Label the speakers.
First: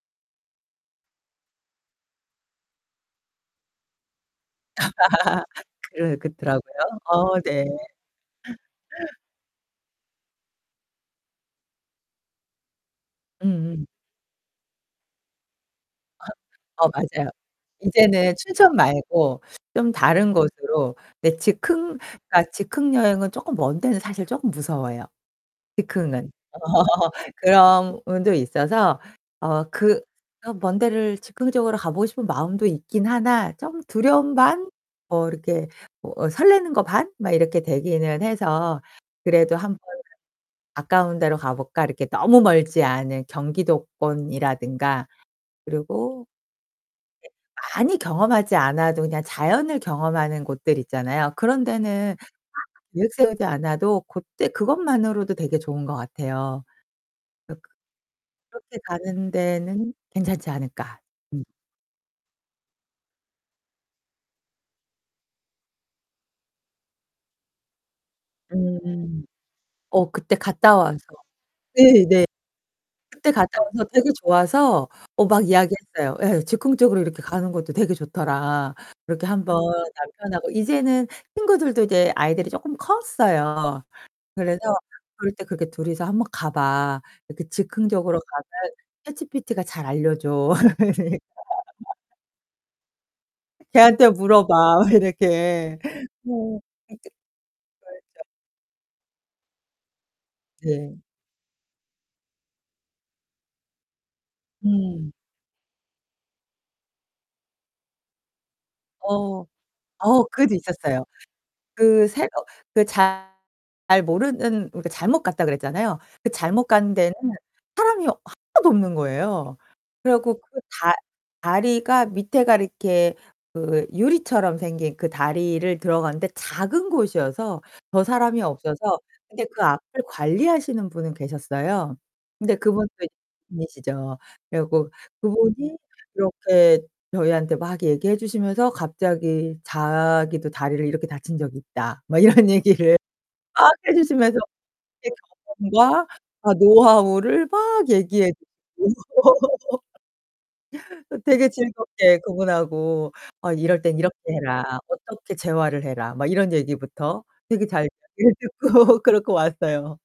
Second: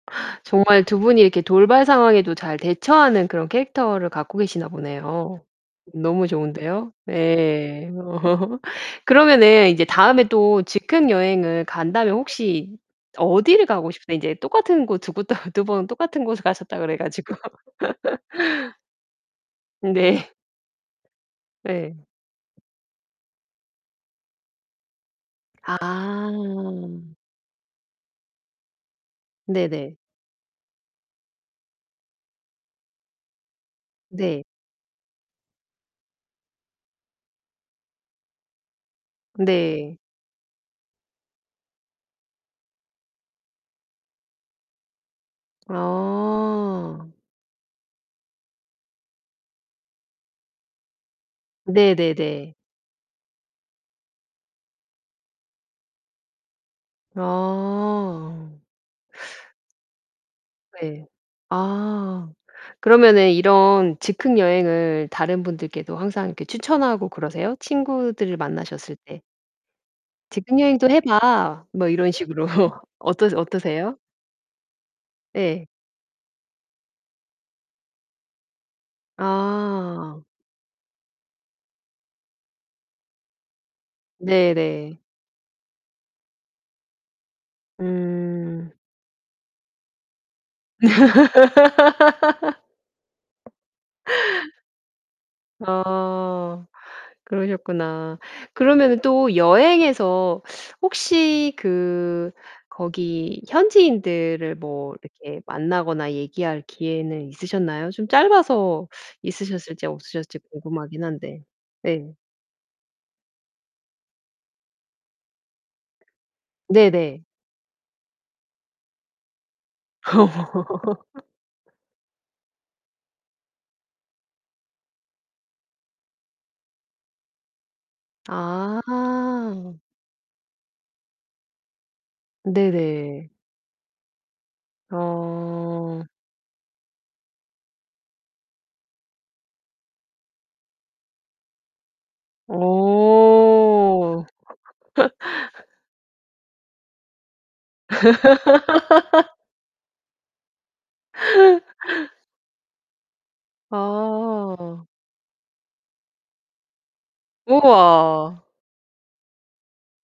Speaker 1: 정말 두 분이 이렇게 돌발 상황에도 잘 대처하는 그런 캐릭터를 갖고 계시나 보네요.
Speaker 2: 그러
Speaker 1: 너무
Speaker 2: 그렇더라고요.
Speaker 1: 좋은데요.
Speaker 2: 어, 네.
Speaker 1: 예. 그러면은 이제 다음에 또 즉흥 여행을 간다면 혹시 어디를
Speaker 2: 음음.
Speaker 1: 가고 싶으세요? 인제 똑같은 곳 두 곳 다 두 번 똑같은 곳을 가셨다
Speaker 2: 어,
Speaker 1: 그래
Speaker 2: 맞아요.
Speaker 1: 가지고.
Speaker 2: 이제는 춘천 말고 좀
Speaker 1: 네.
Speaker 2: 다른 곳으로 네
Speaker 1: 예.
Speaker 2: 즉흥 그러니까 즉흥여행은 쪼끔 먼 데는 사실 쪼끔 무서워요
Speaker 1: 아.
Speaker 2: 즉흥은. 그런 부분도 있어서 어
Speaker 1: 네네.
Speaker 2: 그 어 먼 데를 즉흥적으로 가 보고 싶은 마음도 있기는 하나 좀 두려움
Speaker 1: 네.
Speaker 2: 반 뭐 이렇게 뭐 어 설레는 거 반 막 이렇게 되기는 해서 그래도 한번
Speaker 1: 네.
Speaker 2: '가까운 데로 가볼까?' 이렇게 너무 멀지 않은 경기도권이라든가 그리고
Speaker 1: 아.
Speaker 2: [unintelligible] 많이 경험하지 않아도 그냥 자연을 경험하는 곳들 있잖아요. 그런 데는 [unintelligible]
Speaker 1: 네네네.
Speaker 2: 계획 세우지 않아도 고때 그것만으로도 되게 좋은 것 같아요. 그
Speaker 1: 아.
Speaker 2: '그렇게 가는 데는 괜찮지 않을까?'
Speaker 1: 네.
Speaker 2: 음.
Speaker 1: 아. 그러면은 이런 즉흥 여행을 다른 분들께도 항상 이렇게 추천하고 그러세요? 친구들을 만나셨을 때
Speaker 2: 음. 어 그때
Speaker 1: "즉흥
Speaker 2: 갔다
Speaker 1: 여행도
Speaker 2: 와서
Speaker 1: 해 봐." 뭐
Speaker 2: 네
Speaker 1: 이런
Speaker 2: 네.
Speaker 1: 식으로.
Speaker 2: 그때
Speaker 1: 어떠세
Speaker 2: 갔다 와서
Speaker 1: 어떠세요?
Speaker 2: 되게 좋아서 어 막
Speaker 1: 예.
Speaker 2: 이야기했어요. 예, "즉흥적으로 이렇게 가는 것도 되게 좋더라." 그렇게 한번
Speaker 1: 아.
Speaker 2: 남편하고 이제는 친구들도 이제 아이들이 쪼끔 컸어요. 그래서
Speaker 1: 네네.
Speaker 2: "그럴 때 그렇게 둘이서 한번 가봐. 이렇게 즉흥적으로
Speaker 1: 음.
Speaker 2: 가면 ChatGPT가 잘 알려줘." "걔한테 물어봐." 이렇게 네. 이렇게
Speaker 1: 아
Speaker 2: 그랬죠.
Speaker 1: 그러셨구나. 그러면은 또 여행에서
Speaker 2: 네.
Speaker 1: 혹시 그 거기 현지인들을 뭐
Speaker 2: 음.
Speaker 1: 이렇게 만나거나 얘기할 기회는 있으셨나요? 좀 짧아서
Speaker 2: 어.
Speaker 1: 있으셨을지
Speaker 2: 어
Speaker 1: 없으셨을지
Speaker 2: 그것도 있었어요.
Speaker 1: 궁금하기는 한데.
Speaker 2: 그
Speaker 1: 네.
Speaker 2: 새어 그 잘 모르는 그러니까 잘못 갔다 그랬잖아요. 그 잘못 간 데는
Speaker 1: 네네.
Speaker 2: 사람이 하나도 없는 거예요. 그래 갖고 그 다 다리가 밑에가 이렇게 그 유리처럼 생긴 그 다리를 들어가는데 작은 곳이어서 더 사람이 없어서 근데 그
Speaker 1: 아.
Speaker 2: 앞을 관리하시는 분은 계셨어요. 근데 그분도 [unintelligible]
Speaker 1: 네네.
Speaker 2: 이시죠. 그래 갖고 그분이
Speaker 1: 어.
Speaker 2: 이렇게 저희한테 막 얘기해 주시면서 갑자기 자기도 다리를 이렇게 다친 적이 있다 뭐 이런 얘기를 막 해
Speaker 1: 오.
Speaker 2: 주시면서 예 경험과 아 노하우를 막 얘기해 [unintelligible] 그 되게 즐겁게 그분하고 "어 이럴 땐 이렇게 해라.
Speaker 1: 아.
Speaker 2: 어떻게 재활을 해라." 막 이런 얘기부터 되게 잘 얘기를
Speaker 1: 우와.
Speaker 2: 듣고 그러고 왔어요.